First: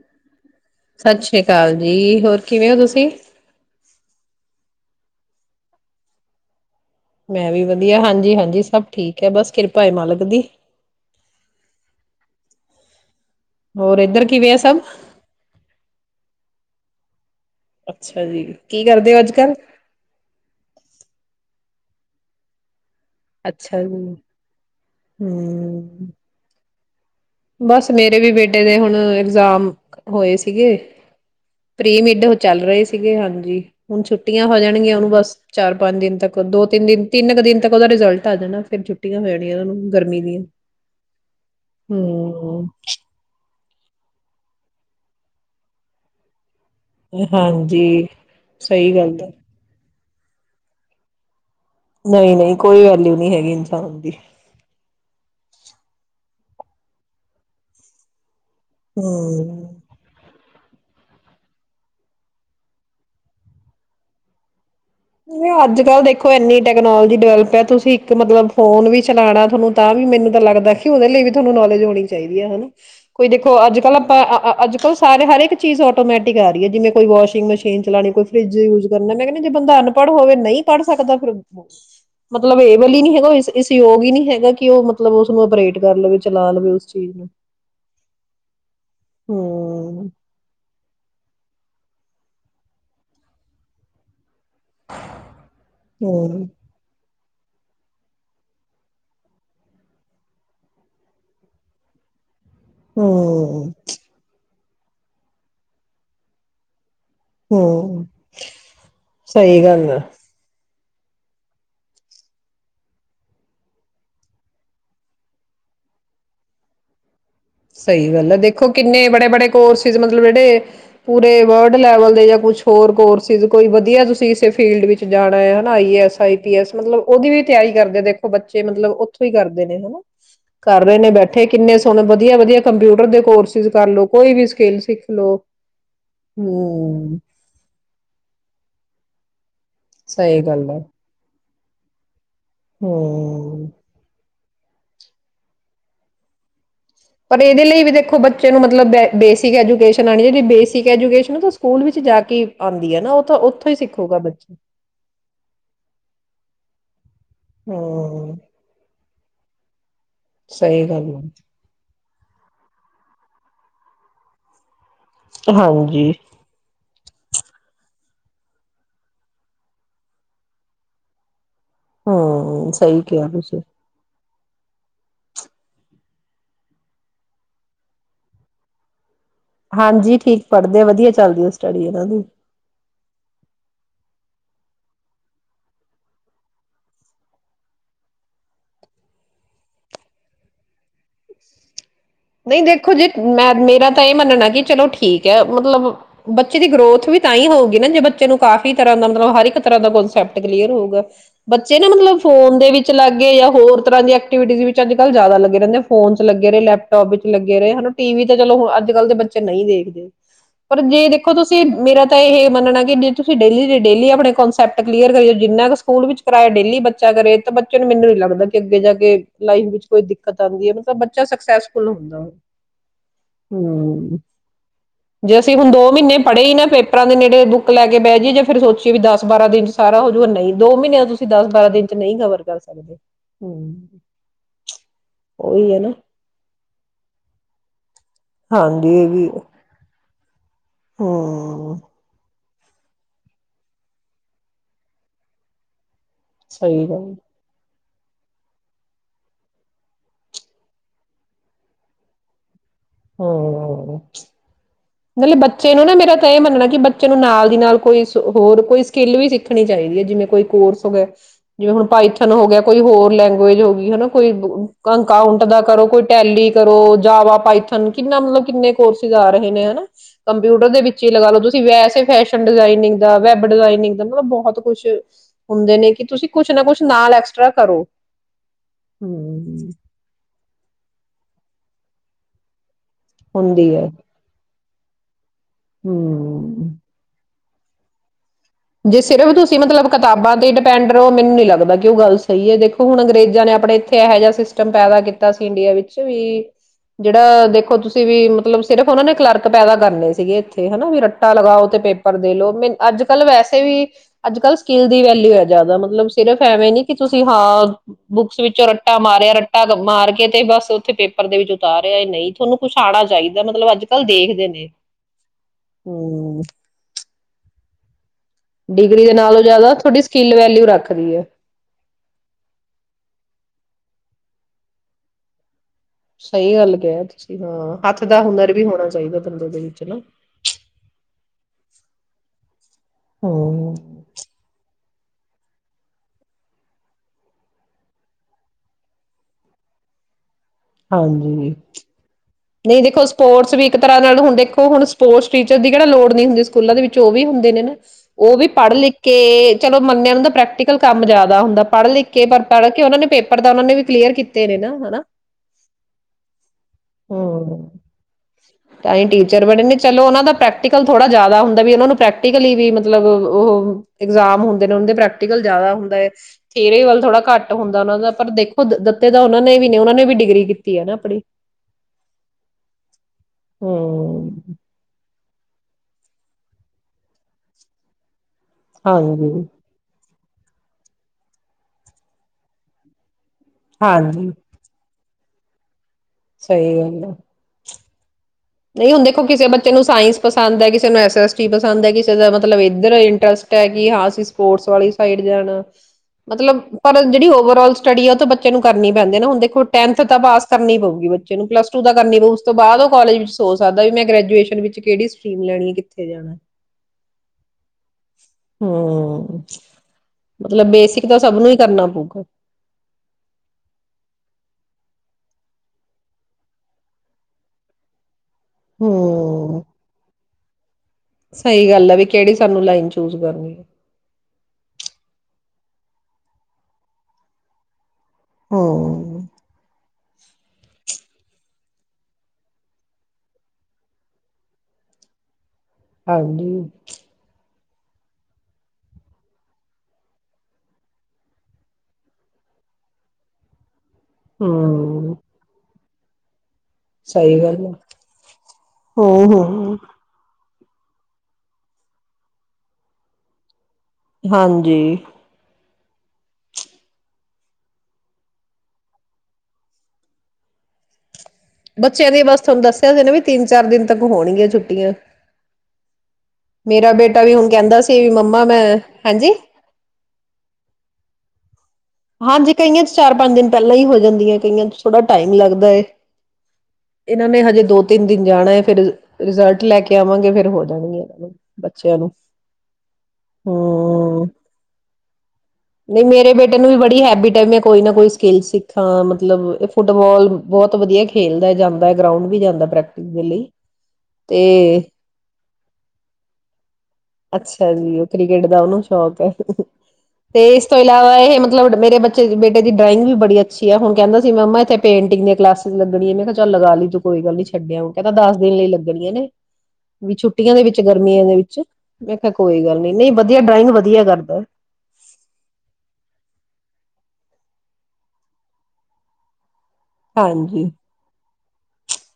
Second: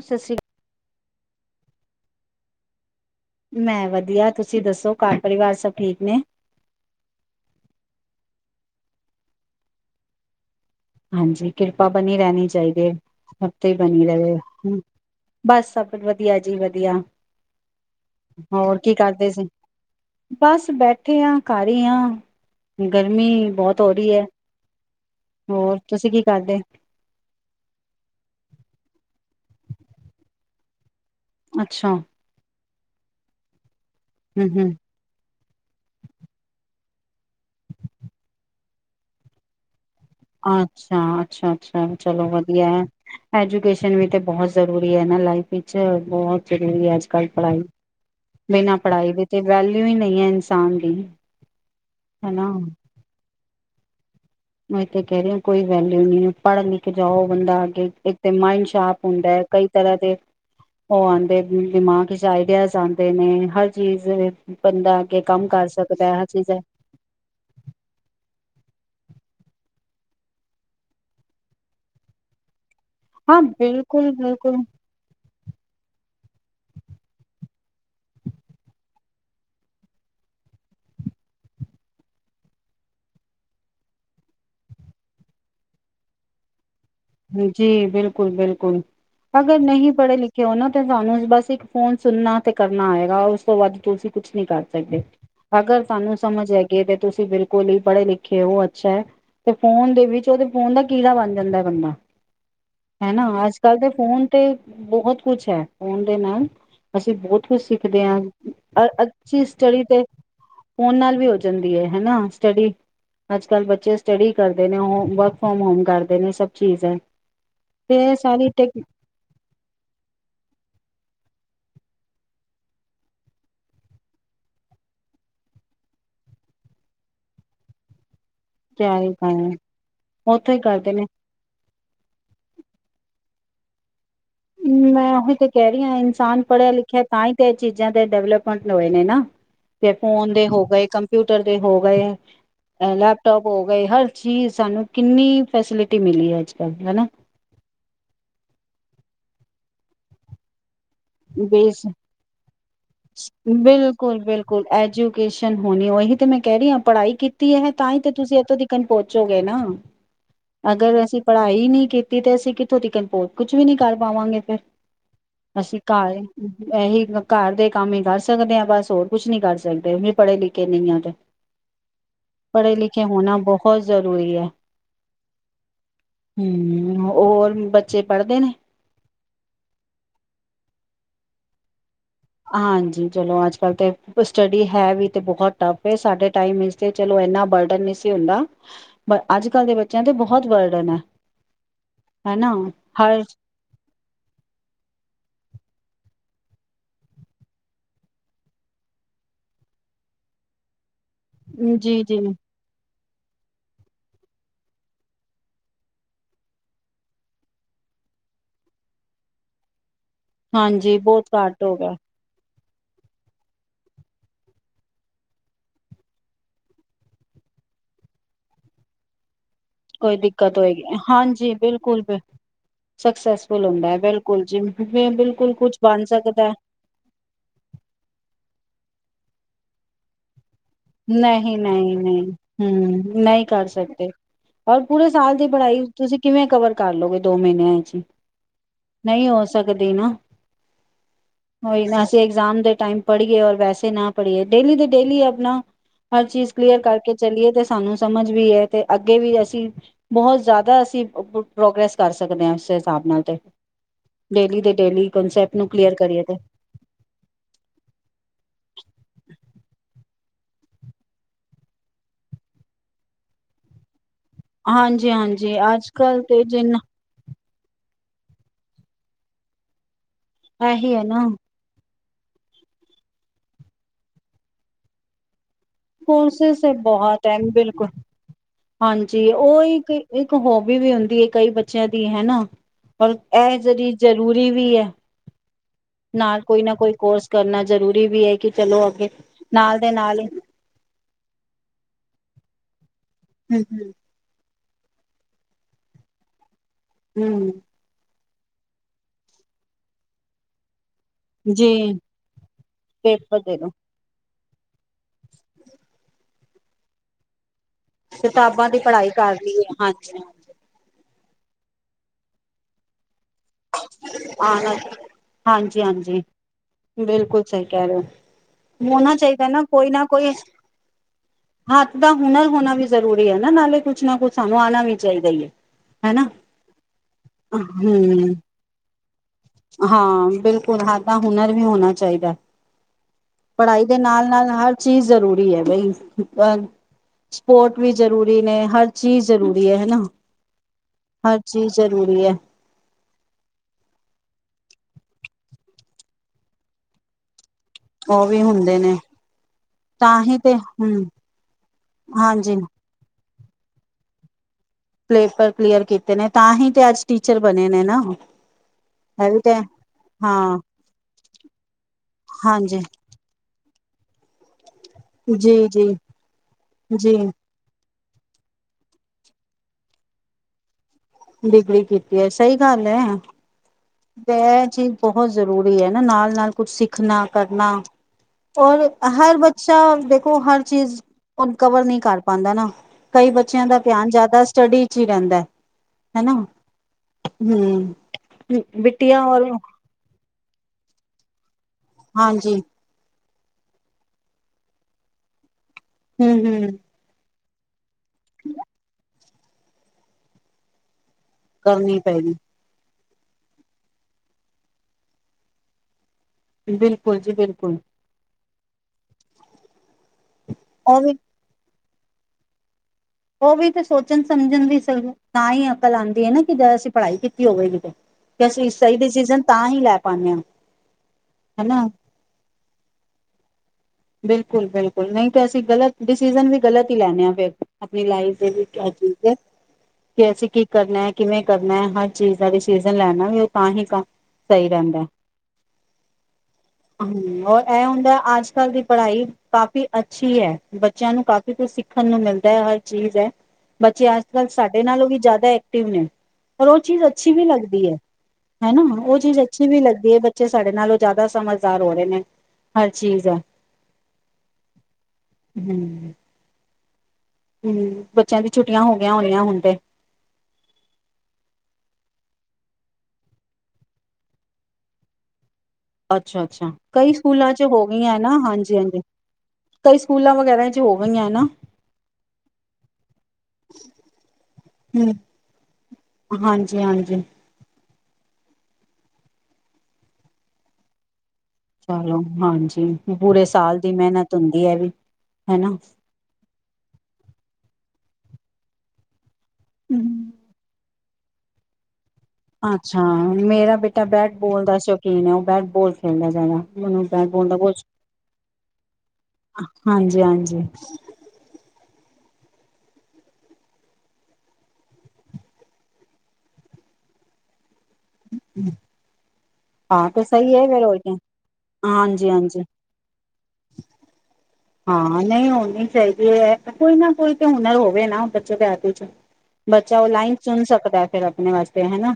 ਸਤਿ ਸ਼੍ਰੀ ਅਕਾਲ ਸਤਿ ਸ੍ਰੀ ਅਕਾਲ ਜੀ ਹੋਰ ਕਿਵੇਂ ਹੋ ਤੁਸੀਂ। ਮੈਂ ਵਧੀਆ ਤੁਸੀਂ ਦੱਸੋ ਘਰ ਪਰਿਵਾਰ ਸਭ ਠੀਕ ਨੇ। ਮੈਂ ਵੀ ਵਧੀਆ ਹਾਂਜੀ ਹਾਂਜੀ ਸਭ ਠੀਕ ਹੈ ਬਸ ਕਿਰਪਾ ਹੈ ਮਾਲਕ ਦੀ ਹਾਂਜੀ ਕਿਰਪਾ ਬਣੀ ਰਹਿਣੀ ਚਾਹੀਦੀ ਹੈ। ਕਿਰਪਾ ਹੀ ਹੋਰ ਬਣੀ ਇੱਧਰ ਰਹੇ, ਕਿਵੇਂ ਆ ਸਭ? ਬਸ ਸਭ ਕੁਛ ਵਧੀਆ ਜੀ ਵਧੀਆ ਅੱਛਾ ਜੀ, ਹੋਰ ਕੀ ਹੋ ਕਰਦੇ ਸੀ। ਅੱਜ-ਕੱਲ? ਬਸ ਬੈਠੇ ਹ ਘਰ ਹੂੰ ਗਰਮੀ ਬਹੁਤ ਅੱਛਾ ਹੋ ਰਹੀ ਜੀ, ਹੈ। ਹੋਰ ਹੂੰ। ਤੁਸੀਂ ਕੀ ਕਰਦੇ, ਬਸ ਮੇਰੇ ਵੀ ਬੇਟੇ ਦੇ ਹੁਣ ਇਗਜ਼ਾਮ ਹੋਏ, ਸੀਗੇ ਅੱਛਾ ਪ੍ਰੀਮਿਡ ਉਹ ਚੱਲ ਰਹੇ ਸੀ। ਸੀਗੇ ਹਾਂਜੀ। ਹੁਣ ਹਮ ਛੁੱਟੀਆਂ ਹੋ ਹਮ ਜਾਣਗੀਆਂ ਹੁਣ ਬਸ ਚਾਰ-ਪੰਜ ਦਿਨ ਤੱਕ ਦੋ-ਤਿੰਨ ਦਿਨ ਤਿੰਨ ਕੁ ਦਿਨ ਤੱਕ ਉਹਦਾ ਰਿਜਲਟ ਆ ਜਾਣਾ ਫਿਰ ਛੁੱਟਿਆ ਹੀ ਹੋ ਜਾਣੀਆਂ ਉਹਨੂੰ ਗਰਮੀ ਦੀਆਂ। ਅੱਛਾ, ਅੱਛਾ, ਅੱਛਾ। ਚਲੋ, ਵਧੀਆ। ਹੂੰ, ਐਜ਼ੂ ਐਜੂਕੇਸ਼ਨ ਵੀ ਤਾਂ ਬਹੁਤ ਜ਼ਰੂਰੀ ਹੈ ਨਾ ਲਾਈਫ ਵਿੱਚ ਬਹੁਤ ਜ਼ਰੂਰੀ ਹੈ ਅੱਜ ਕੱਲ੍ਹ ਪੜ੍ਹਾਈ, ਹਾਂਜੀ। ਬਿਨਾਂ ਸਹੀ ਪੜ੍ਹਾਈ ਗੱਲ ਦੇ ਹੈ, ਤੇ ਵੈਲਿਊ ਹੀ ਨਹੀਂ ਕੀ ਇਨਸਾਨ ਦੀ। ਹਨਾ ਨਹੀਂ-ਨਹੀਂ, ਕੋਈ ਵੈਲਿਊ ਨਹੀਂ ਹੈਗੀ ਇਨਸਾਨ ਦੀ। ਮੈਂ ਤੇ ਕੇਹ ਰਿਹਾ ਕੋਈ ਵੈਲਿਊ ਨੀ ਆ ਪੜ੍ਹ-ਲਿਖ ਜਾਓ ਬੰਦਾ ਅੱਗੇ ਤੇ ਮਾਇੰਡ ਸ਼ਾਰਪ ਹੁੰਦਾ ਹੈ ਕਈ ਹਮ ਤਰ੍ਹਾਂ ਦੇ ਉਹ ਆਉਂਦੇ ਦਿਮਾਗ ਵਿੱਚ ਆਈਡੀਆਜ਼ ਆਉਂਦੇ ਨੇ ਹਰ ਚੀਜ਼ ਬੰਦਾ ਅੱਗੇ ਕੰਮ ਕਰ ਅੱਜ ਕੱਲ ਸਕਦਾ ਹਰ ਦੇਖੋ ਚੀਜ਼ ਹੈ ਇੰਨੀ ਟੈਕਨੋਲੋਜੀ ਡਿਵੈਲਪ ਹੈ ਤੁਸੀਂ ਇੱਕ ਮਤਲਬ ਫੋਨ ਵੀ ਚਲਾਉਣਾ ਤੁਹਾਨੂੰ ਤਾਂ ਵੀ ਮੈਨੂੰ ਤਾਂ ਲੱਗਦਾ ਕਿ ਉਹਦੇ ਲਈ ਵੀ ਤੁਹਾਨੂੰ ਨੌਲੇਜ ਹੋਣੀ ਚਾਹੀਦੀ ਹੈ ਹਨਾ ਕੋਈ ਹਾਂ ਦੇਖੋ ਅੱਜ ਕੱਲ ਬਿਲਕੁਲ ਆਪਾਂ ਬਿਲਕੁਲ ਅੱਜ ਕੱਲ ਸਾਰੇ ਹਰਕ ਚੀਜ਼ ਆਟੋਮੈਟਿਕ ਆ ਰਹੀ ਜਿਵੇਂ ਕੋਈ ਵਾਸ਼ਿੰਗ ਮਸ਼ੀਨ ਚਉਣੀ, ਕੋਈ ਫਰਿੱਜ ਯੂਜ ਕਰਨਨਾ, ਮੈਂ ਕਹਿੰਦੀ ਹਾ ਜੇ ਬੰਦਾ ਪੜ ਹੋਵੇ ਨਹੀਂ ਪੜ੍ਹ ਸਕਦਾ, ਫਿਰ ਮਤਲਬ ਏਵਲ ਹੀ ਨੀ ਹੈਗਾ, ਇਸਯੋਗ ਹੀ ਨੀ ਹੈਗਾ ਕਿ ਉਹ ਮਤਲਬ ਉਸਨੂੰ ਅਪਰੇਟ ਕਰ ਲਵੇ ਚਲਾ ਲਵੇ ਚੀਜ਼ ਨੂੰ ਜੀ, ਬਿਲਕੁਲ-ਬਿਲਕੁਲ। ਅਗਰ ਨਹੀਂ ਹਮ ਪੜ੍ਹੇ ਲਿਖੇ ਹੋ ਨਾ ਤੇ ਸਾਨੂੰ ਬਸ ਇੱਕ ਫੋਨ ਸੁਣਨਾ ਤੇ ਕਰਨਾ ਹੈਏਗਾ ਉਸ ਤੋਂ ਬਾਅਦ ਤੁਸੀਂ ਕੁਛ ਨਹੀਂ ਕਰ ਸਕਦੇ। ਅਗਰ ਤੁਹਾਨੂੰ ਹਮ ਸਮਝ ਹੈਗੀ ਤੇ ਤੁਸੀਂ ਬਿਲਕੁਲ ਹੀ ਪੜ੍ਹੇ ਲਿਖੇ ਉਹ ਅੱਛਾ ਹੈ। ਤੇ ਫੋਨ ਦੇ ਵਿੱਚ ਉਹਦੇ ਫੋਨ ਦਾ ਕੀੜਾ ਬਣ ਜਾਂਦਾ ਬੰਦਾ ਹਨਾ, ਅੱਜ ਹਮ ਕੱਲ੍ਹ ਦੇ ਫੋਨ ਤੇ ਬਹੁਤ ਕੁਛ ਹੈ, ਉਹਨਾ ਦੇ ਨਾਲ। ਅਸੀਂ ਬਹੁਤ ਕੁਝ ਸਿੱਖਦੇ ਹਮ ਹਾਂ ਅ-ਅੱਛੀ ਸਹੀ ਸਟੱਡੀ ਗੱਲ ਆ ਤੇ ਫੋਨ ਨਾਲ ਵੀ ਹੋ ਜਾਂਦੀ ਹੈ ਹਨਾ ਸਟੱਡੀ ਅੱਜ ਕੱਲ੍ਹ ਬੱਚੇ ਸਟੱਡੀ ਕਰਦੇ ਨੇ ਹੋਰ ਵਰਕ ਫਰੋਮ ਹੋਮ ਕਰਦੇ ਨੇ ਸਭ ਰਿਜਨ ਸਹੀ ਗੱਲ ਹੈ, ਦੇਖੋ ਕਿੰਨੇ ਬੜੇ-ਬੜੇ ਕੋਰਸਿਸ ਮਤਲਬ ਜਿਹੜੇ ਪੂਰੇ ਵਰਲਡ ਲੈਵਲ ਦੇ ਜਾਂ ਕੁਛ ਹੋਰ ਕੋਰਸਿਸ ਕੋਈ ਵਧੀਆ ਤੁਸੀਂ ਕਿਸੇ ਫੀਲਡ ਵਿੱਚ ਜਾਣਾ ਹੈ। ਆਈ A S, I P S, ਮਤਲਬ ਉਹਦੀ ਵੀ ਤਿਆਰੀ ਕਰਦੇ ਦੇਖੋ ਬੱਚੇ ਮਤਲਬ ਤਿਆਰੀ ਉੱਥੋਂ ਹੀ ਕਰਦੇ ਨੇ ਹਨਾ ਉੱਥੋਂ ਹੀ ਕਰ ਕਰਦੇ ਰਹੇ ਨੇ ਬੈਠੇ ਕਿੰਨੇ ਸੋਹਣੇ ਇਸਤੋਂ ਵਧੀਆ ਕੰਪਿਊਟਰ ਦੇ ਕੋਰਸਿਸ ਕਰ ਲੋਕ। ਮੈਂ ਉਹੀ ਤੇ ਕਹਿ ਰਹੀ ਇਨਸਾਨ ਪੜ੍ਹਿਆ ਲਿਖਿਆ ਹੂੰ ਤਾਂ ਹੀ ਤੇ ਇਹ ਚੀਜ਼ਾਂ ਦੇ ਡਿਵਲਪਮੈਂਟ ਹੋਏ ਨੇ ਨਾ। ਜੈ ਫੋਨ ਸਹੀ ਦੇ ਹੋ ਗੱਲ ਹੈ ਗਏ, ਕੰਪਿਊਟਰ ਤੇ ਹੋ ਗਏ ਲੈਪਟੋਪ ਹੋ ਹੂੰ ਗਈ ਹਰ ਚੀਜ਼ ਸਾਨੂੰ ਕਿੰਨੀ ਫੈਸਿਲਿਟੀ ਮਿਲੀ ਹੈ ਅੱਜ ਕੱਲ ਹਨਾ। ਪਰ ਇਹਦੇ ਲਈ ਵੀ ਦੇਖੋ ਬੱਚੇ ਨੂੰ ਮਤਲਬ ਬ ਬੇਸਿਕ ਐਜੂਕੇਸ਼ਨ ਆਉਣੀ ਜਾੜਦੀ। ਬੇਸ ਬੇਸ ਆਉਂਦੀ ਹੈ ਨਾ ਉਹ ਤਾਂ ਉੱਥੋਂ ਹੀ ਬਿਲਕੁਲ ਸਿੱਖੂਗਾ ਬੱਚਾ ਬਿਲਕੁਲ ਐਜੂਕੇਸ਼ਨ ਹੋਣੀ ਉਹੀ ਤੇ ਮੈਂ ਕਹਿ ਰਹੀ ਹਾਂ ਪੜ੍ਹਾਈ ਕੀਤੀ ਹੈ। ਤਾਂ ਹੀ ਤੇ ਹੂੰ ਤੁਸੀਂ ਇਥੋਂ ਟਿਕਣ ੋ [inaudible] ਚੁਗਨੇ ਸਹੀ ਅਗਰ ਗੱਲ ਅਸੀਂ ਹੈ। ਪੜ੍ਹਾਈ ਨਹੀਂ ਤੇ ਅਸੀਂ ਕਿੱਥੋਂ ਟਿਕਣ ਪੇ, ਕੁਛ ਵੀ ਨੀ ਕਰ ਪਾਵਾਂਗੇ ਫਿਰ। ਹਾਂ ਅਸੀਂ [inaudible] ਘਰ ਇਹੀ ਘਰ ਦੇ ਕੰਮ ਹੀ [unintelligible] ਸਕਦੇ ਹਾਂ। ਬਸ ਹੋਰ ਕੁਛ ਨੀ ਕਰ ਸਕਦੇ ਵੀ ਪੜ੍ਹੇ ਲਿਖੇ ਨਹੀਂ ਆ ਤੇ ਹੂੰ ਪੜ੍ਹੇ ਸਹੀ ਲਿਖੇ ਕਿਹਾ ਹੋਣਾ ਤੁਸੀਂ ਬਹੁਤ ਜ਼ਰੂਰੀ ਹੈ। ਹੂੰ ਹੋਰ ਬੱਚੇ ਪੜ੍ਹਦੇ ਨੇ? ਹਾਂਜੀ ਠੀਕ ਪੜ੍ਹਦੇ ਆ ਵਧੀਆ ਚੱਲਦੀ ਸਟੱਡੀ। ਇਹਨਾਂ ਦੀ ਹਾਂਜੀ ਚਲੋ ਅੱਜ ਕੱਲ ਤੇ, ਕੇ ਕੁਛ ਟਾਈਮ [unintelligible] ਹੈ, ਵੀ ਤੇ ਬਹੁਤ ਟਫ ਹੈ। ਸਾਡੇ ਟਾਈਮ ਤੇ ਚਲੋ ਇੰਨਾ ਬਰਡਨ ਨਹੀਂ ਸੀ। ਹੁੰਦਾ ਪ ਅੱਜ ਕੱਲ੍ਹ ਦੇ ਬੱਚਿਆਂ ਤੇ ਬਹੁਤ ਬਰਡਨ ਹੈ। ਹੈ ਨਾ ਨਹੀਂ ਦੇਖੋ ਜੀ ਹਰ ਮੈਂ ਮੇਰਾ ਤਾਂ ਇਹ ਮੰਨਣਾ ਕਿ ਚਲੋ ਠੀਕ ਹੈ ਮਤਲਬ ਬੱਚੇ ਦੀ ਗਰੋਥ ਵੀ ਤਾਂ ਹੀ ਹੋਊਗੀ ਨਾ ਜੇ ਬੱਚੇ ਨੂੰ ਕਾਫੀ ਤਰ੍ਹਾਂ ਦਾ ਮਤਲਬ ਹਰ ਇੱਕ ਤਰ੍ਹਾਂ ਦਾ ਕੋਂਸੈਪਟ ਕਲੀਅਰ ਹੋਊਗਾ। ਬੱਚੇ ਨਾ ਜੀ ਜੀ ਮਤਲਬ ਫੋਨ ਦੇ ਵਿੱਚ ਚ ਲੱਗੇਏ ਜਾਂ ਹੋਰ੍ਹਾਂ ਦੀਆਂ ਐਕਟੀਵਿਟੀਜ਼ ਵਿੱਚ ਅੱਜ ਕੱਲ੍ਹ ਜ਼ਿਆ ਲੱਗੇ ਰਹਿੰਦੇ ਫੋਨ ਚ ਲੱਗੇ ਰਹੇ ਟੋਪ ਚ ਲੱਗੇ ਰਹੇ ਹਨ ਟੀ ਵੀ ਤੇ ਚਲੋ ਅੱਜ ਕੱਲ੍ਹ ਦੇ ਬੱਚੇ ਨਹੀਂ ਦੇਖਦੇ। ਪਰ ਹਾਂਜੀ ਜੇ ਬਹੁਤ ਦੇਖੋ ਘੱਟ ਤੁਸੀਂ ਹੋ ਗਿਆ ਮੇਰਾ ਤਾਂ ਇਹ ਮੰਨਣਾ ਜੇ ਤੁਸੀਂ ਡੇਲੀ ਡੇਲੀ ਆਪਣੇ ਕੋਂਸੈਪਟ ਕਲੀਅਰ ਕਰੀਓ ਜਿੰਨਾ ਕੁ ਸਕੂਲ ਵਿੱਚ ਕਰਇਆ ਡੇਲੀ ਬੱਚਾ ਕਰੇ ਤਾਂ ਬੱਚੇ ਨੂੰ ਮੈਨੂੰ ਨੀ ਲੱਗਦਾ ਕਿ ਅੱਗੇ ਜਾ ਕੇ ਲਾਈਫ ਵਿੱਚ ਕੋਈ ਦਿੱਕਤ ਆਉਂਦੀ ਹੈ ਹੋਏਗੀ ਮਤਲਬ ਬੱਚਾ ਹਾਂਜੀ ਸਕਸੈਸ ਬਿਲਕੁਲ ਸਕਸੈਸਫੁਲ ਹੁੰਦਾ ਹੈ ਬਿਲਕੁਲ ਜੀ ਜੇ ਬਿਲਕੁਲ ਅਸੀਂ ਹੁਣ ਕੁਛ ਦੋ ਬਣ ਮਹੀਨੇ ਪੜੇ ਸਕਦਾ ਹੀ ਨਾ ਪੇਪਰਾਂ ਦੇ ਨੇੜੇ ਬੁੱਕ ਲੈ ਕੇ ਬਹਿ ਜਈਏ ਜੇ ਫਿਰ ਸੋਚੀਏ ਵੀ ਦਸ ਬਾਰਾਂ ਦਿਨ ਚ ਸਾਰਾ ਹੋਜੂ ਨਹੀਂ। ਦੋ ਮਹੀਨੇ ਦਾ ਤੁਸੀਂ ਦਸ ਨਹੀਂ ਬਾਰਾਂ ਦਿਨ ਚ ਨਹੀਂ ਨਹੀਂ ਕਵਰ ਕਰ ਸਕਦੇ ਹੂੰ ਨਹੀਂ ਕਰ ਹਮ ਸਕਦੇ ਔਰ ਪੂਰੇ ਸਾਲ ਦੀ ਉਹੀ ਹੈ ਪੜ੍ਹਾਈ ਨਾ ਤੁਸੀਂ ਕਿਵੇਂ? ਕਰਲਓਗੇ ਦੋ ਮਹੀਨਿਆਂ ਚ ਹਾਂਜੀ ਇਹ ਨਹੀਂ ਵੀ ਹੋ ਸਕਦੀ ਨਾ। ਹਮ ਹੋਈ ਨਾ ਅਸੀਂ ਇਗਜ਼ਾਮ ਦੇ ਟਾਈਮ ਪੜ੍ਹੀਏ ਔਰ ਵੈਸੇ ਨਾ ਪੜ੍ਹੀਏ ਡੇਲੀ ਦੇ ਡੇਲੀ ਆਪਣਾ ਹਰ ਚੀਜ਼ ਕਲੀਅਰ ਸਹੀ ਗੱਲ ਕਰਕੇ ਚਲੀਏ ਸਾਨੂੰ ਸਮਝ ਵੀ ਹੈ ਤੇ ਅੱਗੇ ਵੀ ਅਸੀਂ ਬਹੁਤ ਜ਼ਿਆਦਾ ਅਸੀਂ ਪ੍ਰੋਗਰੈਸ ਕਰ ਸਕਦੇ ਹਾਂ ਉਸ ਹਿਸਾਬ ਨਾਲ ਤੇ ਹੂੰ ਡੇਲੀ ਦੇ ਡੇਲੀ ਮਤਲਬ ਕੰਸੈਪਟ ਬੱਚੇ ਨੂੰ ਨਾ ਕਲੀਅਰ ਮੇਰਾ ਕਰੀਏ ਤਾਂ ਤੇ ਇਹ ਮੰਨਣਾ ਕਿ ਬੱਚੇ ਨੂੰ ਨਾਲ ਦੀ ਨਾਲ ਕੋਈ ਹੋਰ ਕੋਈ ਸਕਿੱਲ ਵੀ ਸਿੱਖਣੀ ਚਾਹੀਦੀ ਹੈ ਜਿਵੇਂ ਕੋਈ ਕੋਰਸ ਹੋ ਗਿਆ, ਜਿਵੇਂ ਹੁਣ ਪਾਈਥਨ, ਹੋ ਗਿਆ ਕੋਈ ਹੋਰ ਲੈਂਗੁਏਜ, ਹੋ ਗਈ ਹੇਨਾ ਕੋਈ - ਬ - ਹਾਂਜੀ ਅਕਾਉਂਟ ਹਾਂਜੀ ਦਾ ਕਰੋ ਅੱਜ ਕੋਈ ਕੱਲ ਤੇ ਟੈਲੀ ਕਰੋ ਜਿੰਨਾ ਜਾਵਾ ਪਾਈ ਸ ਕਿੰਨਾ ਮਤਲਬ ਕਿੰਨੇ ਕੋਰਸਿਸ ਆ ਰਹੇ ਨੇ ਹੇਨਾ ਕੰਪਿਊਟਰ ਦੇ ਇਹੀ ਵਿੱਚ ਹੈ ਹੀ ਨਾ ਲਗਾ ਲਓ ਤੁਸੀਂ ਵੈਸੇ ਫੈਸ਼ਨ ਡਿਜ਼ਾਇਨਿੰਗ, ਦਾ ਵੈੱਬ ਡਿਜ਼ਾਇਨਿੰਗ, ਦਾ ਮਤਲਬ ਬਹੁਤ ਕੁਛ ਹੁੰਦੇ ਨੇ, ਕਿ ਤੁਸੀਂ ਕੁਛ ਨਾ ਕੋਰਸਿਸ ਕੁਛ ਨਾਲ ਬਹੁਤ ਹੈ ਐਕਸਟਰਾ ਕਰੋ। ਬਿਲਕੁਲ ਹਾਂਜੀ, ਹਮ ਉਹੀ ਤੇ ਇੱਕ ਹੋਬੀ ਵੀ ਹੁੰਦੀ ਹੈ, ਕਈ ਬੱਚਿਆਂ ਦੀ ਹੈਨਾ ਪਰ ਇਹ ਹੁੰਦੀ ਹੈ ਜਰੀ ਜ਼ਰੂਰੀ ਵੀ ਹੈ। ਨਾਲ ਕੋਈ ਹਮ ਨਾ ਕੋਈ ਕੋਰਸ ਕਰਨਾ ਜ਼ਰੂਰੀ ਵੀ ਹੈ। ਕਿ ਚਲੋ ਜੇ ਅੱਗੇ ਸਿਰਫ ਤੁਸੀਂ ਨਾਲ ਮਤਲਬ ਦੇ ਨਾਲ ਹੀ ਕਿਤਾਬਾਂ ਤੇ ਡਿਪੈਂਡ ਰਹੋ ਮੈਨੂੰ ਨੀ ਲੱਗਦਾ ਕਿ ਉਹ ਗੱਲ ਸ ਸਹੀ ਹੈ। ਦੇਖੋ ਹੁਣ ਅੰਗਰੇਜ਼ਾਂ ਨੇ ਆਪਣੇ ਇੱਥੇ ਇਹੈ ਜਿਹਾ ਸਿਸ ਸਿਸਟਮ ਪੈਦਾ ਕੀਤਾ ਸੀ, ਇੰਡੀਆ ਵਿੱਚ ਵੀ ਜਿਹੜਾ ਹਮ ਦੇਖੋ ਤੁਸੀਂ ਵੀ - ਮ ਮਤਲਬ ਸਿਰਫ ਉਹਨਾਂ ਨੇ ਕਲਰਕ ਪੈਦਾ ਕਰਨੇ ਸੀਗੇ ਇੱਥੇ ਹੈਨਾ ਵੀ ਰੱਟਾ ਲਗਾਓ ਤੇ ਪੇਪਰ ਦੇ ਲੋ ਮੈਨੂੰ ਅੱਜ ਕੱਲ ਪੇਪਰ ਵੈਸੇ ਦੇ ਤੇ ਇਹ ਦੋ ਵੀ ਅੱਜ ਕੱਲ੍ਹ ਸਕਿੱਲ ਦੀ ਵੈਲਿਊ ਹੈ ਜ਼ਿਆਦਾ ਮਤਲਬ ਸਿਰਫ ਐਵੇਂ ਨੀ ਕਿ ਤੁਸੀਂ ਹਾਂ ਬੁੱਕਸ ਵਿੱਚੋਂ ਕਿਤਾਬਾਂ ਦੀ ਰੱਟਾ ਪੜ੍ਹਾਈ ਮਾਰਿਆ ਕਰ ਲਈਏ ਰੱਟਾ - ਮਾਰ ਹਾਂਜੀ ਕੇ ਤੇ ਬਸ ਉੱਥੇ ਪੇਪਰ ਪੇਪਰ ਦੇ ਵਿੱਚ ਉਤਾਰਿਐ ਨਹੀਂ ਤੁਹਾਨੂੰ ਕੁਛ ਆਣਾ ਚਾਹੀਦਾ ਮਤਲਬ ਅੱਜ ਕੱਲ੍ਹ ਦੇਖਦੇ ਨੇ, ਆਣਾ ਹਾਂਜੀ ਹਾਂਜੀ ਹੂੰ ਬਿਲਕੁਲ ਸਹੀ ਕਹਿ ਹੇ ਹੋ ਹੋਣਾ ਚਾਹੀਦਾ ਨਾ ਜ਼ਿਆਦਾ ਕੋਈ ਤੁਹਾਡੀ ਨਾ ਕੋਈ, ਸਕਿੱਲ ਵੈਲਿਊ ਰੱਖਦੀ ਹੈ ਹੱਥ ਦਾ ਹੁਨਰ ਹੋਣਾ ਵੀ ਜ਼ਰੂਰੀ ਹੈ ਨਾ ਨਾਲੇ ਕੁਛ ਕੁਛ ਨਾ ਕੁੱਛ ਸਾਨੂੰ ਆਣਾ ਵੀ ਚਾਹੀਦਾ ਹੀ ਐ ਸਹੀ ਗੱਲ ਕਿਹਾ ਹੈ ਤੁਸੀਂ ਹਾਂ ਹੱਥ ਦਾ ਹਮ ਹੁਨਰ ਵੀ ਹੋਣਾ ਚਾਹੀਦਾ ਬੰਦੇ ਦੇ ਵਿੱਚ ਨਾ। ਹਾਂ ਬਿਲਕੁਲ ਹੱਥ ਹੁਨਰ ਵੀ ਹੋਣਾ ਚਾਹੀਦਾ। ਹੂੰ ਪੜ੍ਹਾਈ ਦੇ ਨਾਲ ਨਾਲ ਹਰ ਚੀਜ਼ ਜ਼ਰੂਰੀ ਹੈ ਬਈ ਅ ਸਪੋਰਟ ਵੀ ਜ਼ਰੂਰੀ ਨੇ ਹਰ ਚੀਜ਼ ਜ਼ਰੂਰੀ ਹੈ ਹਨਾ ਹਰ ਹਾਂਜੀ। ਚੀਜ ਜ਼ਰੂਰੀ ਏ ਨਹੀਂ ਦੇਖੋ ਸਪੋਰਟਸ ਵੀ ਇੱਕ ਤਰ੍ਹਾਂ ਨਾਲ ਹੁਣ ਦੇਖੋ ਹੁਣ ਸਪੋਰਟਸ ਟੀਚਰ ਦੀ ਕਿਹੜਾ ਲੋੜ ਨਹੀਂ ਹੁੰਦੀ ਸਕੂਲਾ ਦੇ ਵਿੱਚ ਉਹ ਵੀ ਹੁੰਦੇ ਨੇ ਨਾ ਉਹ ਵੀ ਪੜ੍ਹ ਲਿਖ ਕੇ ਚਲੋ ਮੰਨਿਆ ਤਾਂ ਉਹ ਦਾ ਹੀ ਤੇ ਪ੍ਰੈਕਟੀਕਲ ਕੰਮ ਹਮ ਜ਼ਿਆਦਾ ਹੁੰਦਾ ਪੜ੍ਹ ਲਿਖ ਕੇ ਪਰ ਹਾਂਜੀ ਪੜ੍ਹ ਕੇ ਉਹਨਾਂ ਨੇ ਪੇਪਰ ਪੇਪਰ ਉਨਾ ਨੇ ਵੀ ਕਲੀਅਰ ਕੀਤਾ ਪੇਪਰ ਕਲੀਅਰ ਕੀਤੇ ਨੇ ਤਾਂ ਹੀ ਤੇ ਅੱਜ ਟੀਚਰ ਹੂੰ ਬਣੇ ਨੇ ਨਾ ਤਾਂ ਹੀ ਇਹ ਵੀ ਟੀਚਰ ਤੇ ਬੜੇ ਨੇ ਚਲੋ ਉਹਨਾਂ ਦਾ ਹਾਂ ਪ੍ਰੈਕਟੀਕਲ ਥੋੜਾ ਜਿਆਦਾ ਹੁੰਦਾ ਵੀ ਉਹਨਾਂ ਨੂੰ ਪ੍ਰੈਕਟੀਕਲੀ ਵੀ ਹਾਂਜੀ ਮਤਲਬ ਉਹ [unintelligible] ਹੂੰ ਐਗਜਾਮ ਜਿਹੜੇ ਹੁੰਦੇ ਪ੍ਰੈਕਟੀਕਲ ਜੀ ਜਿਆਦਾ ਜੀ ਹੁੰਦਾ ਐ ਥਿਉਰੀ ਵੱਲ ਜੀ ਥੋੜਾ ਘੱਟ ਹੁੰਦਾ ਉਹਨਾਂ ਦਾ ਪਰ ਦੇਖੋ ਦ ਦਿੱਤੇ ਤਾਂ ਉਹਨਾਂ ਨੇ ਵੀ ਨੇ, ਉਹਨਾਂ ਨੇ ਵੀ ਡਿਗਰੀ ਕੀਤੀ ਏ ਨਾ ਆਪਣੀ ਡਿਗਰੀ ਕੀਤੀ ਤੇ ਇਹ ਸਹੀ ਗੱਲ ਹਮ ਐ ਚੀਜ਼ ਬਹੁਤ ਜ਼ਰੂਰੀ ਹੈ ਨਾ ਨਾਲ ਨਾਲ ਕੁਛ ਸਿੱਖਣਾ ਕਰਨਾ ਔਰ ਹਰ ਹਾਂਜੀ ਬੱਚਾ ਉਹ ਹਰ ਚੀਜ਼ [unintelligible] ਕਵਰ ਨਹੀਂ ਕਰ ਪਾਂਦਾ ਨਾ। ਕਈ ਬੱਚਿਆਂ ਦਾ ਪਿਆਨ ਹਾਂਜੀ ਜ਼ਿਆਦਾ ਸਟੱਡੀ ਚਿ ਰੈਂਦਾ ਸਹੀ ਗੱਲ ਐ ਨਹੀਂ ਹੁੰਦੀ ਬਿਟੀਆਂ ਖੁਸ਼ੀ, ਔਰ ਕਿਉਂਕਿ ਤੈਨੂੰ ਸਾਇੰਸ ਪਸੰਦ ਹੈ ।ਕਿਸੇ ਨੂੰ ਸਸ [unintelligible] ਪਸੰਦ ਹੈ, ਕਿਸੇ ਦਾ ਹਾਂਜੀ ਮਤਲਬ ਇੱਧਰ ਐ ਇੰਟਰਸਟ ਟੈਗੀ ਹਾਂ ਅਸੀਂ ਸਪੋਰਟਸ ਵਾਲੀ ਸਾਈਡ ਜਾਣਾ। ਮਤਲਬ ਹੂੰ-ਹੂੰ ਪਰ ਜਿਹੜੀ ਹੋਵੋ। ਸੈਲਫ ਸਟੱਡੀ ਉਹ ਤਾਂ ਬੱਚੇ ਨੂੰ ਕਰਨੀ ਪੈਂਦੀ ਹੈ ਹੁਣ ਦੇਖੋ ਟੈਂਨਥ ਤਾਂ ਪਾਸ ਕਰਨੀ ਪਊਗੀ ਜਿਨੂੰ ਪਲੱਸ ਟੂ ਤਾਂ ਕਰਨੀ ਪਊ ਉਸ ਤੋਂ ਬਾਅਦ ਕਾੱਲੇਜ ਵਿਚ ਸੋਚ ਸਕਦਾ ਵੀ ਮੈਂ ਗ੍ਰੈਜੂਏਸ਼ਨ ਵਿੱਚ ਕਿਹੜੀ ਸਟਰੀਮ ਲੈਣੀ ਹੈ। ਕਿੱਥੇ ਜਾਣਾ ਬਿਲਕੁਲ ਜੀ ਬਿਲਕੁਲ ਹੂ ਮਤਲਬ ਉਹ ਬੇਸਿਕ ਵੀ ਤਾਂ ਸਭ ਨੂੰ ਹੀ ਕਰਨਾ ਹੋਗਾ ਉਹ ਵੀ ਤੇ ਸੋਚਣ ਸਮਝਣ ਦੀ ਤਾਂ ਹੀ ਅਕਲ ਆਉਂਦੀ ਹੈ ਨਾ ਕਿਦ ਅਸੀਂ ਪੜ੍ਹਾਈ ਕੀਤੀ ਹੋਵੇਗੀ ਤੇ ਕਿ ਅਸੀਂ ਸਹੀ ਡਿਸੀਜ਼ਨ ਹੂੰ ਤਾਂ ਹੀ ਲੈ ਪਾਉਂਦੇ ਹਾਂ ਸਹੀ ਹਨਾ। ਗੱਲ ਏ ਵਈ ਕਿਹੜੀ ਸਾਨੂੰ ਲਾਈਨ ਚੂਜ ਕਰਨੀ ਏ। ਬਿਲਕੁਲ ਬਿਲਕੁਲ ਨਹੀਂ ਤਾਂ ਅਸੀਂ ਗ਼ਲਤ ਡਿਸੀਜ਼ਨ ਵੀ ਗ਼ਲਤ ਹੀ ਲੈਨੇ ਆ ਫੇਰ। ਆਪਣੀ ਲਾਈਫ ਦੇ ਵਿਚ ਇਹ ਚੀਜ਼ ਹੂੰ ਹੈ। ਕਿ ਅਸੀਂ ਕੀ ਕਰਨਾ ਹੈ ਕਿਵੇਂ ਕਰਨਾ ਹੈ ਹਰ ਚੀਜ਼ ਦਾ ਡਿਸੀਜ਼ਨ ਲੈਣਾ ਵੀ ਉਹ ਤਾਂ ਹੀ ਕਮ ਸਹੀ ਰਹਿੰਦਾ ਹੈ। ਹਾਂਜੀ। ਔਰ ਇਹ ਹੁੰਦਾ ਅੱਜ ਕੱਲ ਦੀ। ਪੜਾਈ ਕਾਫ਼ੀ ਅੱਛੀ ਹੈ ਬੱਚਿਆਂ ਨੂੰ ਕਾਫ਼ੀ ਕੁਛ ਸਿੱਖਣ ਨੂੰ ਮਿਲਦਾ ਹੈ ਹਰ ਚੀਜ਼ ਹੈ। ਬੱਚੇ ਅੱਜ ਕੱਲ ਸਾਡੇ ਨਾਲੋਂ ਹੂੰ ਵੀ ਜ਼ਿਆਦਾ ਤਿਨ ਐ ਪਰ ਉਹ ਚੀਜ਼ ਅੱਛੀ ਸਹੀ ਵੀ ਗੱਲ ਆ ਲੱਗਦੀ ਹੈ, ਹੈਨਾ ਉਹ ਹੂੰ ਚੀਜ਼ ਅੱਛੀ ਹੂੰ ਵੀ ਲੱਗਦੀ ਹੈ ਬ। ਚੇ ਸਾਡੇ ਨਾਲੋਂ ਜ਼ਿਆਦਾ ਸਮਝਦਾਰ ਹੋ ਰਹੇ ਨੇ ਹਰ ਚੀਜ਼ ਆ। ਹਾਂਜੀ। ਹਮ। ਹੂ ਬੱਚਿਆਂ ਦੀ ਛੁੱਟੀਆਂ ਹੋ ਗਈਆਂ ਹੋਣੀਆਂ ਹੁਣ ਤੇ। ਬੱਚਿਆਂ ਦੀ ਬਸ ਤੁਹਾਨੂੰ ਦੱਸਿਆ ਸੀ ਨਾ ਤਿੰਨ ਚਾਰ ਦਿਨ ਤੱਕ ਹੋਣਗੀਆਂ ਛੁੱਟੀਆਂ। ਅੱਛਾ ਅੱਛਾ ਮੇਰਾ ਕਈ ਬੇਟਾ ਵੀ ਹੁਣ ਸਕੂਲਾਂ ਚ ਕਹਿੰਦਾ ਹੋ ਸੀ ਵੀ ਗਈਆਂ ਨਾ ਮੰਮਾ ਮੈਂ ਹਾਂਜੀ ।ਹਾਂਜੀ? ਕਈ ਸਕੂਲਾਂ ਵਗੈਰਾ ਚ ਹੋ ਗਈਆਂ ਨਾ ਹਾਂਜੀ ਕਈਆਂ ਚ ਚਾਰ ਪੰਜ ਦਿਨ ਪਹਿਲਾਂ ਹੀ ਹੋ ਜਾਂਦੀਆਂ ਕਈਆਂ ਚ ਥੋੜਾ ਹਮ ਟਾਈਮ ਲੱਗਦਾ ਹੈ ਹਾਂਜੀ ਹਾਂਜੀ ਇਹਨਾਂ ਨੇ ਹਜੇ ਦੋ। ਤਿੰਨ ਦਿਨ ਜਾਣਾ ਹੈ ਫੇਰ ਰਿਜਲਟ ਲੈ ਕੇ ਆਵਾਂਗੇ ਫੇਰ ਹੋ ਜਾਣਗੀਆਂ । ਬੱਚਿਆਂ ਨੂੰ ਚਲੋ ਹਾਂਜੀ ਪੂਰੇ ਸਾਲ ਦੀ ਹੂ ਮਿਹਨਤ ਹੁੰਦੀ ਹੈ ਵੀ ਹਨਾ ਨਹੀਂ ਮੇਰੇ ਬੇਟੇ ਨੂੰ ਵੀ ਬੜੀ ਹੈਬੀਟ ਹੈ ਮੈਂ ਕੋਈ ਨਾ ਕੋਈ ਸਕਿੱਲ ਸਿੱਖਾਂ ਮਤਲਬ ਇਹ ਫੁੱਟਬਾੱਲ ਬਹੁਤ ਵਧੀਆਂ ਖੇਲਦਾ ਜਾਂਦਾ ਹੈ। ਅੱਛਾ, ਮੇਰਾ ਬੇਟਾ ਬੈਟ- ਤੇ ਬੋਲ ਦਾ ਸ਼ੌਕੀਨ ਹੈ ਉਹ ਬੈਟ ਬੋਲ ਖੇਲਨੇ ਜਾਨਾ। ਅੱਛਾ ਜੀ, ਉਹ ਕ੍ਰਿਕੇਟ ਦਾ ਉਹਨੂੰ ਵੀ ਸ਼ੌਕ ਹੈ, ਹਾਂਜੀ ਤੇ ਹਾਂਜੀ ਇਸ ਤੋਂ ਇਲਾਵਾ ਇਹ ਮਤਲਬ ਮੇਰੇ ਬਚੇ ਬੇਟੇ ਦੀ ਡਰਾਇੰਗ ਵੀ ਬੜੀ ਅੱਛੀ ਏ ਹੁਣ ਕਹਿੰਦਾ ਸੀ, ਮਮਾ ਇਥੇ ਪੇਂਟਿੰਗ ਦੀਆਂ ਕਲਾਸਿਸ ਲਗਣੀਆਂ, ਮੈਂ ਕਿਹਾ ਚਲ ਲਗਾ ਲਈ ਤੂੰ ਕੋਈ ਗੱਲ ਨੀ ਛੱਡਿਆ ਕਹਿੰਦਾ ਦੱਸ ਦਿਨ ਲਈ ਲੱਗਣੀਆਂ ਨੇ ਹਾਂ ਵੀ ਤੇ ਛੁੱਟੀਆਂ ਸਹੀ ਦੇ ਹੈ ਵਿੱਚ, ਫੇਰ ਹੋਰ ਕੀ ਗਰਮੀਆਂ ਦੇ ਵਿੱਚ। ਹਾਂਜੀ ਕੋਈ ਹਾਂਜੀ ਗੱਲ ਨੀ, ਨਹੀਂ ਵਧੀਆਂ ਡਰਾਇੰਗ ਵਧੀਆਂ ਕਰਦਾ। ਹਾਂ ਨਹੀਂ ਹੋਣੀ ਚਾਹੀਦੀ ਹੈ, ਕੋਈ ਨਾ ਕੋਈ ਤੇ ਹੁਨਰ ਹੋਵੇ ਨਾ, ਬੱਚੇ ਦੇ ਹੱਥ ਵਿੱਚ। ਬੱਚਾ ਉਹ ਲਾਈਨ ਚੁਣ ਹਾਂਜੀ ਸਕਦਾ ਫੇਰ ਆਪਣੇ ਵਾਸਤੇ ਹੈਨਾ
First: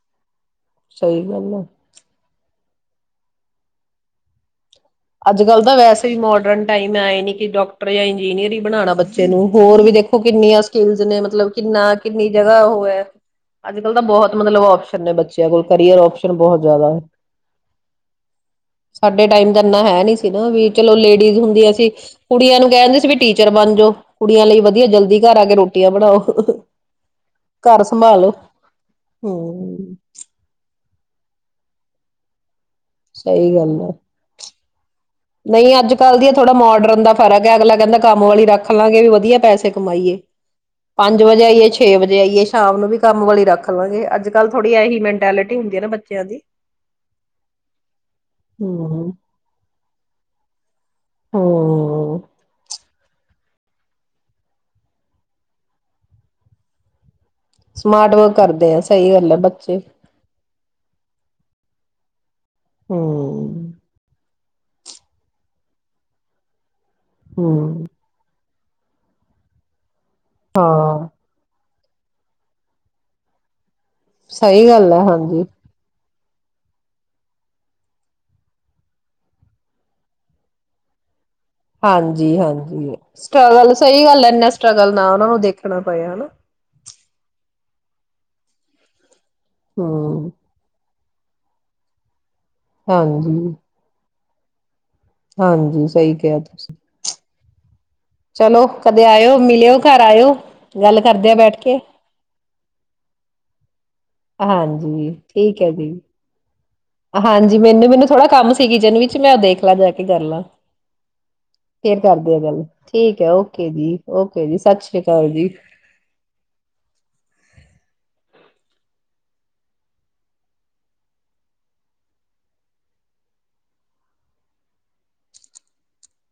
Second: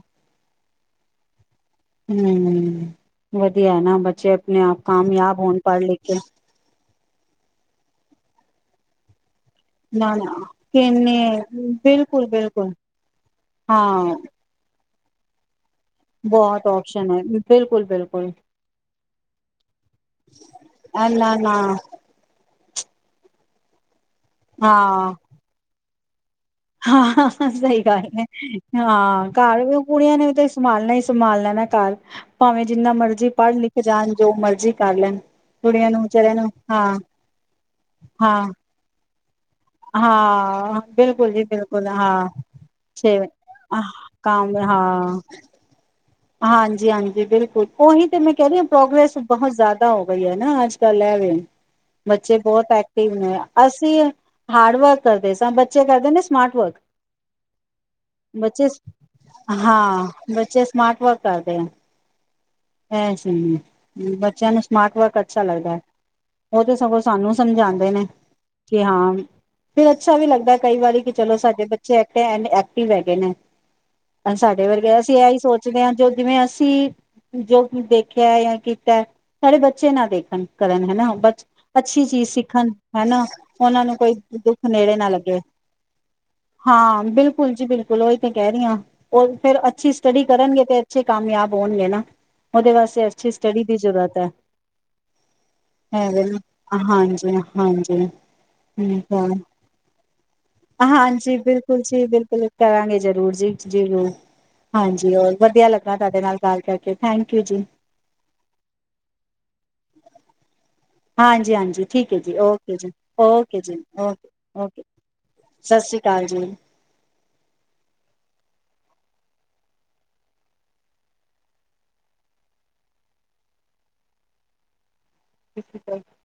ਸਹੀ ਗੱਲ ਆ ਹੂੰ । ਵਧੀਆ ਹੈਨਾ ਬੱਚੇ ਆਪਣੇ ਆਪ । ਅੱਜ-ਕੱਲ ਤਾਂ ਵੈਸੇ ਵੀ ਮੋਡਰਨ ਟਾਈਮ ਹੈ ਆਏ ਨੀ। ਕੀ ਡਾਕਟਰ ਜਾਂ ਇੰਜੀਨੀਅਰ ਹੀ ਬਣਾਉਣਾ ਬੱਚੇ ਹੋਰ ਵੀ ਨਾ ਦੇਖੋ ਨਾ ਕਿੰਨੀਆਂ ਸਕਿੱਲਸ ਕਿੰਨੇ ਨੇ ਮਤਲਬ ਕਿੰਨਾ ਬਿਲਕੁਲ ਕਿੰਨੀ ਜਗਾਹ ਬਿਲਕੁਲ ਉਹ ਹੈ ਅੱਜ ਕਲ ਤਾਂ ਹਾਂ ਬਹੁਤ ਮਤਲਬ ਆਪਸ਼ਨ [unintelligible] ਬੱਚਿਆਂ ਕੋਲ। ਕਰੀਅਰ ਆਪਸ਼ਨ ਬਹੁਤ ਜ਼ਿਆਦਾ ਆਪਸ਼ਨ ਹੈ, ਬਿਲਕੁਲ-ਬਿਲਕੁਲ ਮੈ ਹੈ ਨੀ ਸੀ ਨਾ ਵੀ ਚਲੋ ਲੇਡੀਜ਼ ਹੁੰਦੀਆਂ ਸੀ ਕੁੜੀਆਂ ਕਹਿ ਰਹੇ ਸੀ ਵੀ ਟੀਚਰ ਬਣ ਜੋ। ਕੁੜੀਆਂ ਲਈ ਵਧੀਆ ਜਲਦੀ ਘਰ ਆ ਕੇ ਰੋਟਿਆਂ ਬਣਾਓ। ਹਾਂ-ਹਾ-ਹਾ ਸਹੀ ਘਰ ਗੱਲ ਹੈ ਸੰਭਾਲੋ ਹਾਂ ਘਾਰ ਵੀ ਹਮ ਕੁੜੀਆਂ ਨੇ ਵੀ ਤੇ ਸੰਭਾਲਣਾ ਸੀ। ਸੰਭਾਲ ਲੈਣਾ ਹੈ ਘਾਰ ਭਾਵੇਂ ਜਿੰਨਾ ਮਰਜ਼ੀ ਸਹੀ ਪੜ੍ਹ ਲਿਖ ਗੱਲ ਆ ਜਾਣ ਜੋ ਮਰਜ਼ੀ ਕਰ ਲੈਣ ਨਹੀਂ ਕੁੜੀਆਂ ਅੱਜ ਨੂੰ ਕੱਲ ਦੀ ਆ ਵਿਚਾਰਿਆਂ ਨੂੰ ਥੋੜਾ ਹਾਂ ਮੋਡਰਨ ਦਾ ਫਰਕ ਹੈ ਅਗਲਾ ਕਹਿੰਦਾ ਕੰਮ ਹਾਂ ਵਾਲੀ ਰੱਖ ਲਾਂਗੇ ਵੀ ਵਧੀਆ ਪੈਸੇ ਕਮਾਈਏ ਹਾਂ ਪੰਜ ਬਿਲਕੁਲ ਵਜੇ ਜੀ ਆਈਏ ਬਿਲਕੁਲ ਛੇ ਵਜੇ ਹਾਂ ਆਈਏ ਸ਼ਾਮ ਨੂੰ ਵੀ ਛੇ ਕੰਮ ਵਾਲੀ ਰੱਖ ਆਹ ਲਾਂਗੇ ਅੱਜ-ਕੱਲ ਕੰਮ ਥੋੜ੍ਹੀ ਇਹੀ ਹਾਂ ਮੈਂਟੈਲਿਟੀ ਹੁੰਦੀ ਹੈ। ਬੱਚਿਆਂ ਦੀ ਹਾਂਜੀ -ਹਾਂਜੀ ਬਿਲਕੁਲ ਉਹੀ ਤੇ ਮੈਂ ਕਹਿ ਰਹੀ ਹਮ ਪ੍ਰੋਗਰੈਸ ਬਹੁਤ ਜ਼ਿਆਦਾ ਹੋ ਬਈ ਹੈ ਨਾ ਅਜਟਲ [unintelligible] ਚਾਲਿਆ ਵੇ ਹਮ ਬੱਚੇ ਬਹੁਤ [unintelligible] ਅਸੀਂ ਹਾਰਡ ਵਰਕ ਕਰਦੇ ਸ ਬੱਚੇ ਕਰਦੇ ਨੇ ਸਮਾਰਟ ਵਰਕ। ਸਮਾਰਟ ਵਰਕ ਬੱਚੇ ਕਰਦੇ ਆ। ਸਹੀ ਗੱਲ ਹੈ ਬੱਚੇ ਪਤਾ ਨਹੀ। ਹੈ ਹਮ [unintelligible] ਬੱਚਿਆਂ ਨੂੰ [unintelligible] ਵਕ ਅੱਛਾ ਲੱਗਦਾ ਹੈ ਉਹ ਤੇ ਸਾਨੂੰ ਹਮ ਸਮਝਾਉਂਦੇ ਨੇ। ਕਿ ਹਾਂ [unintelligible] ਅੱਛਾ ਵੀ ਲੱਗਦਾ ਕਈ ਹਾਂ ਵਾਰੀ ਕਿ ਚਲੋ ਸਾਡੇ ਬੱ [unintelligible] ਐਕਟਿਵ ਹੈਗੇ ਨੇ। ਸਾਡੇ ਸਹੀ ਗੱਲ ਵਰਗੇ ਹੈ ਅਸੀਂ ਇਹੀ ਹਾਂਜੀ ਸੋਚਦੇ ਹਾਂ ਜੋ ਜਿਵੇਂ ਅਸੀਂ ਜੋ ਕੁ ਦੇਖਿਆ ਯਾ ਕੀਤਾ ਸਾਡੇ ਬੱਚੇ ਨਾ ਦੇਖਣ ਕਰਨ ਹੈਨਾ ਬੱ ਅੱਛੀ ਚੀਜ਼ ਹਾਂਜੀ ਸਿੱਖਣ ਹਾਂਜੀ ਹਨਾ, ਸਟਰਗਲ ਉਹਨਾਂ ਨੂੰ ਸਹੀ ਕੋਈ ਗੱਲ ਹੈ, ਇੰਨਾ ਦੁੱਖ ਸਟਰਗਲ ਨੇੜੇ ਨਾ ਉਹਨਾਂ ਨੂੰ ਲੱਗੇ, ਦੇਖਣਾ ਪਏ ਹਨਾ ਹਾਂ ਬਿਲਕੁਲ ਜੀ ਬਿਲ [unintelligible] ਕਹਿ ਰਹੀ ਆਂ। ਉਹ ਫੇਰ ਅੱਛੀ ਸਟੱਡੀ ਹਮ ਕਰਨਗੇ ਤੇ ਅੱਛੇ ਕਾਮਯਾਬ ਹੋਣਗੇ ਨਾ ਉਹਦੇ ਵਾਸਤੇ ਅੱਛੀ ਹਾਂਜੀ ਸਟੱਡੀ ਦੀ ਜ਼ਰੂਰਤ ਹੈ। ਹਾਂਜੀ ਸਹੀ ਕਿਹਾ ਤੁਸੀਂ [inaudible] ਠੀ ਚਲੋ ਕਦੇ ਠੀਕ ਆਇਓ ਮਿਲਿਓ ਘਰ ਆਇਓ ਆ ਗੱਲ ਕਰਦੇ ਹਾਂਜੀ ਬੈਠ ਕੇ ਬਿਲਕੁਲ ਜੀ ਬਿਲਕੁਲ ਕਰਾਂਗੇ ਜਰੂਰ ਜੀ ਜੀ ਰੂ ਹਾਂਜੀ ਹੋਰ ਠੀਕ ਵਧੀਆ ਹੈ ਜੀ ਲੱਗਾ ਤੁਹਾਡੇ ਨਾਲ ਗੱਲ ਕਰਕੇ ਥੈਂਕ ਯੂ ਹਾਂਜੀ ਜੀ ਮੈਨੂੰ, ਮੈਨੂੰ ਥੋੜਾ ਕੰਮ ਸੀ ਕਿਚਨ ਵਿੱਚ ਮੈਂ ਦੇਖ ਲਾ ਜਾ ਕੇ ਕਰ ਲਾਂ ਹਾਂਜੀ-ਹਾਂਜੀ ਫੇਰ ਠੀਕ ਹੈ ਕਰਦੇ ਜੀ ਆ ਗੱਲ ਓਕੇ ਜੀ- ਠੀਕ ਹੈ ਓਕੇ ਜੀ ਓਕੇ- ਜੀ ਓਕੇ ਸਤਿ ਸ੍ਰੀ ਅਕਾਲ ਜੀ ਸਤਿ ਸ਼੍ਰੀ ਅਕਾਲ ਜੀ। ਅੱਕ [unintelligible]